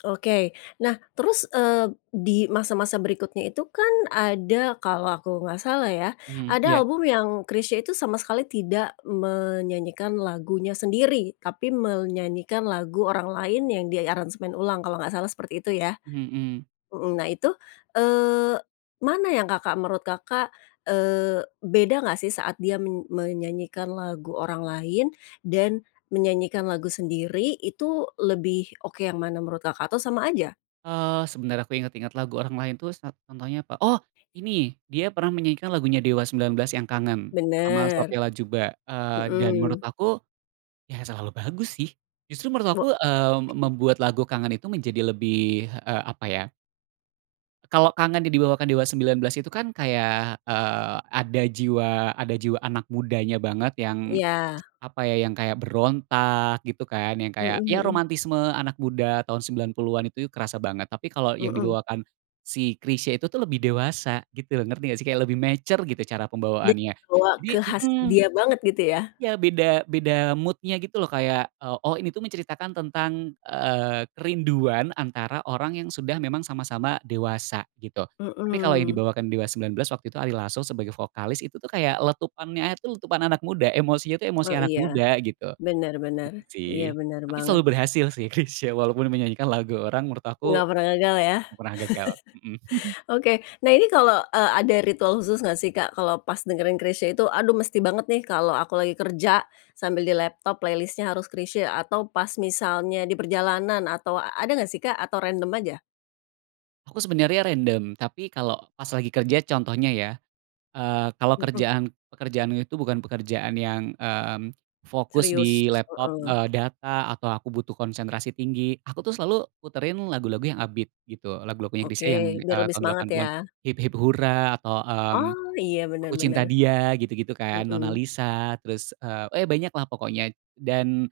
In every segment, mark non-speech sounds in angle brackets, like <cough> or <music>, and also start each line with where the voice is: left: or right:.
left: Oke. Nah, terus, eee, di masa-masa berikutnya itu kan ada kalau aku nggak salah ya,
right: Hmm, iya.
left: ada album yang Chrisye itu sama sekali tidak menyanyikan lagunya sendiri, tapi menyanyikan lagu orang lain yang diaransemen ulang, kalau nggak salah seperti itu ya.
right: Hmm.
left: Mhm, nah itu, eee, mana yang Kakak menurut Kakak, eee, beda nggak sih saat dia men menyanyikan lagu orang lain dan menyanyikan lagu sendiri, itu lebih oke yang mana menurut Kakak? Atau sama aja?
right: Eee, sebentar aku inget-inget lagu orang lain tuh sat contohnya apa, oh ini, dia pernah menyanyikan lagunya Dewa 19 yang "Kangen" sama
left: Bener,
right: Sophia Latjuba, eee, dan menurut
left: hmm.
right: aku, ya selalu bagus sih. Justru menurut aku,
left: Bo
right: eee, me membuat lagu "Kangen" itu menjadi lebih, eee, apa ya. Kalo Kangen yang dibawakan Dewa 19 itu kan kayak, eee, ada jiwa ada jiwa anak mudanya banget, yang
left: Iya.
right: apa ya, yang kayak berontak gitu kan, yang kayak,
left: Mhm
right: ya
left: mhm.
right: romantisme anak muda tahun 90-an itu ya kerasa banget. Tapi kalau yang
left: Mhm.
right: dibawakan si Chrisye itu tuh lebih dewasa, gitu, ngerti nggak sih, kayak lebih mature gitu cara
left: Dik
right: pembawaannya.
left: bawa
right: Jadi
left: ke khas
right: mhm.
left: dia banget gitu ya?
right: Ya beda beda mood-nya gitu loh, kayak, eee, oh ini tuh menceritakan tentang, eee, kerinduan antara orang yang sudah memang sama-sama dewasa gitu. Tapi kalau yang
left: Mmm.
right: dibawakan Dewa 19 waktu itu Ari Lasso sebagai vokalis, itu tuh kayak letupannya itu letupan anak muda, emosinya tuh emosi
left: Oh,
right: anak
left: iya.
right: muda gitu.
left: Bener bener.
right: Gitu sih.
left: Iya, bener
right: Tapi
left: banget.
right: selalu berhasil sih Chrisye, walaupun menyanyikan lagu orang menurut aku,
left: Nggak pernah gagal ya.
right: nggak pernah gagal. Mmm. <chuckles>
left: <chuckles> Oke, nah ini kalo, eee, ada ritual khusus nggak sih, Kak, kalo pas dengerin Chrisye itu, "Aduh, mesti banget nih kalo aku lagi kerja sambil di laptop playlist-nya harus Chrisye," atau pas misalnya di perjalanan atau ada nggak sih, Kak, atau random aja?
right: Aku sebenernya random, tapi kalo pas lagi kerja contohnya ya, eee, kalo
left: Mhm.
right: kerjaan, pekerjaannya itu bukan pekerjaan yang, mmm, fokus
left: Serius?
right: di laptop,
left: Heeh.
right: eee, data atau aku butuh konsentrasi tinggi, aku tuh selalu puterin lagu-lagu yang upbeat gitu. Lagu-lagunya
left: Oke,
right: Chrisye yang,
left: biar
right: eee,
left: lebih
right: tahun delapan
left: semangat
right: puluhan,
left: ya.
right: "Hip-hip Hura," atau, mmm,
left: Oh, iya, bener
right: "Aku Cinta
left: bener.
right: Dia" gitu-gitu kan, "Nona
left: Mhm.
right: Lisa," terus, eee, eh banyaklah pokoknya. Dan,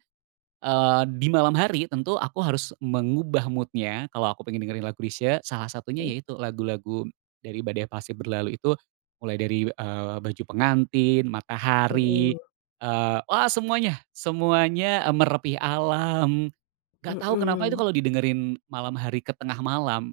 right: eee, di malam hari tentu aku harus mengubah mood-nya kalo aku pengen dengerin lagu Chrisye, salah satunya
left: Hmm.
right: yaitu lagu-lagu dari "Badai Pasti Berlalu" itu, mulai dari, eee, "Baju Pengantin," "Matahari,"
left: Mhm.
right: eee, wah semuanya semuanya, eee, "Merepih Alam." Nggak tau kenapa itu
left: Mmm.
right: kalo didengerin malam hari ke tengah malam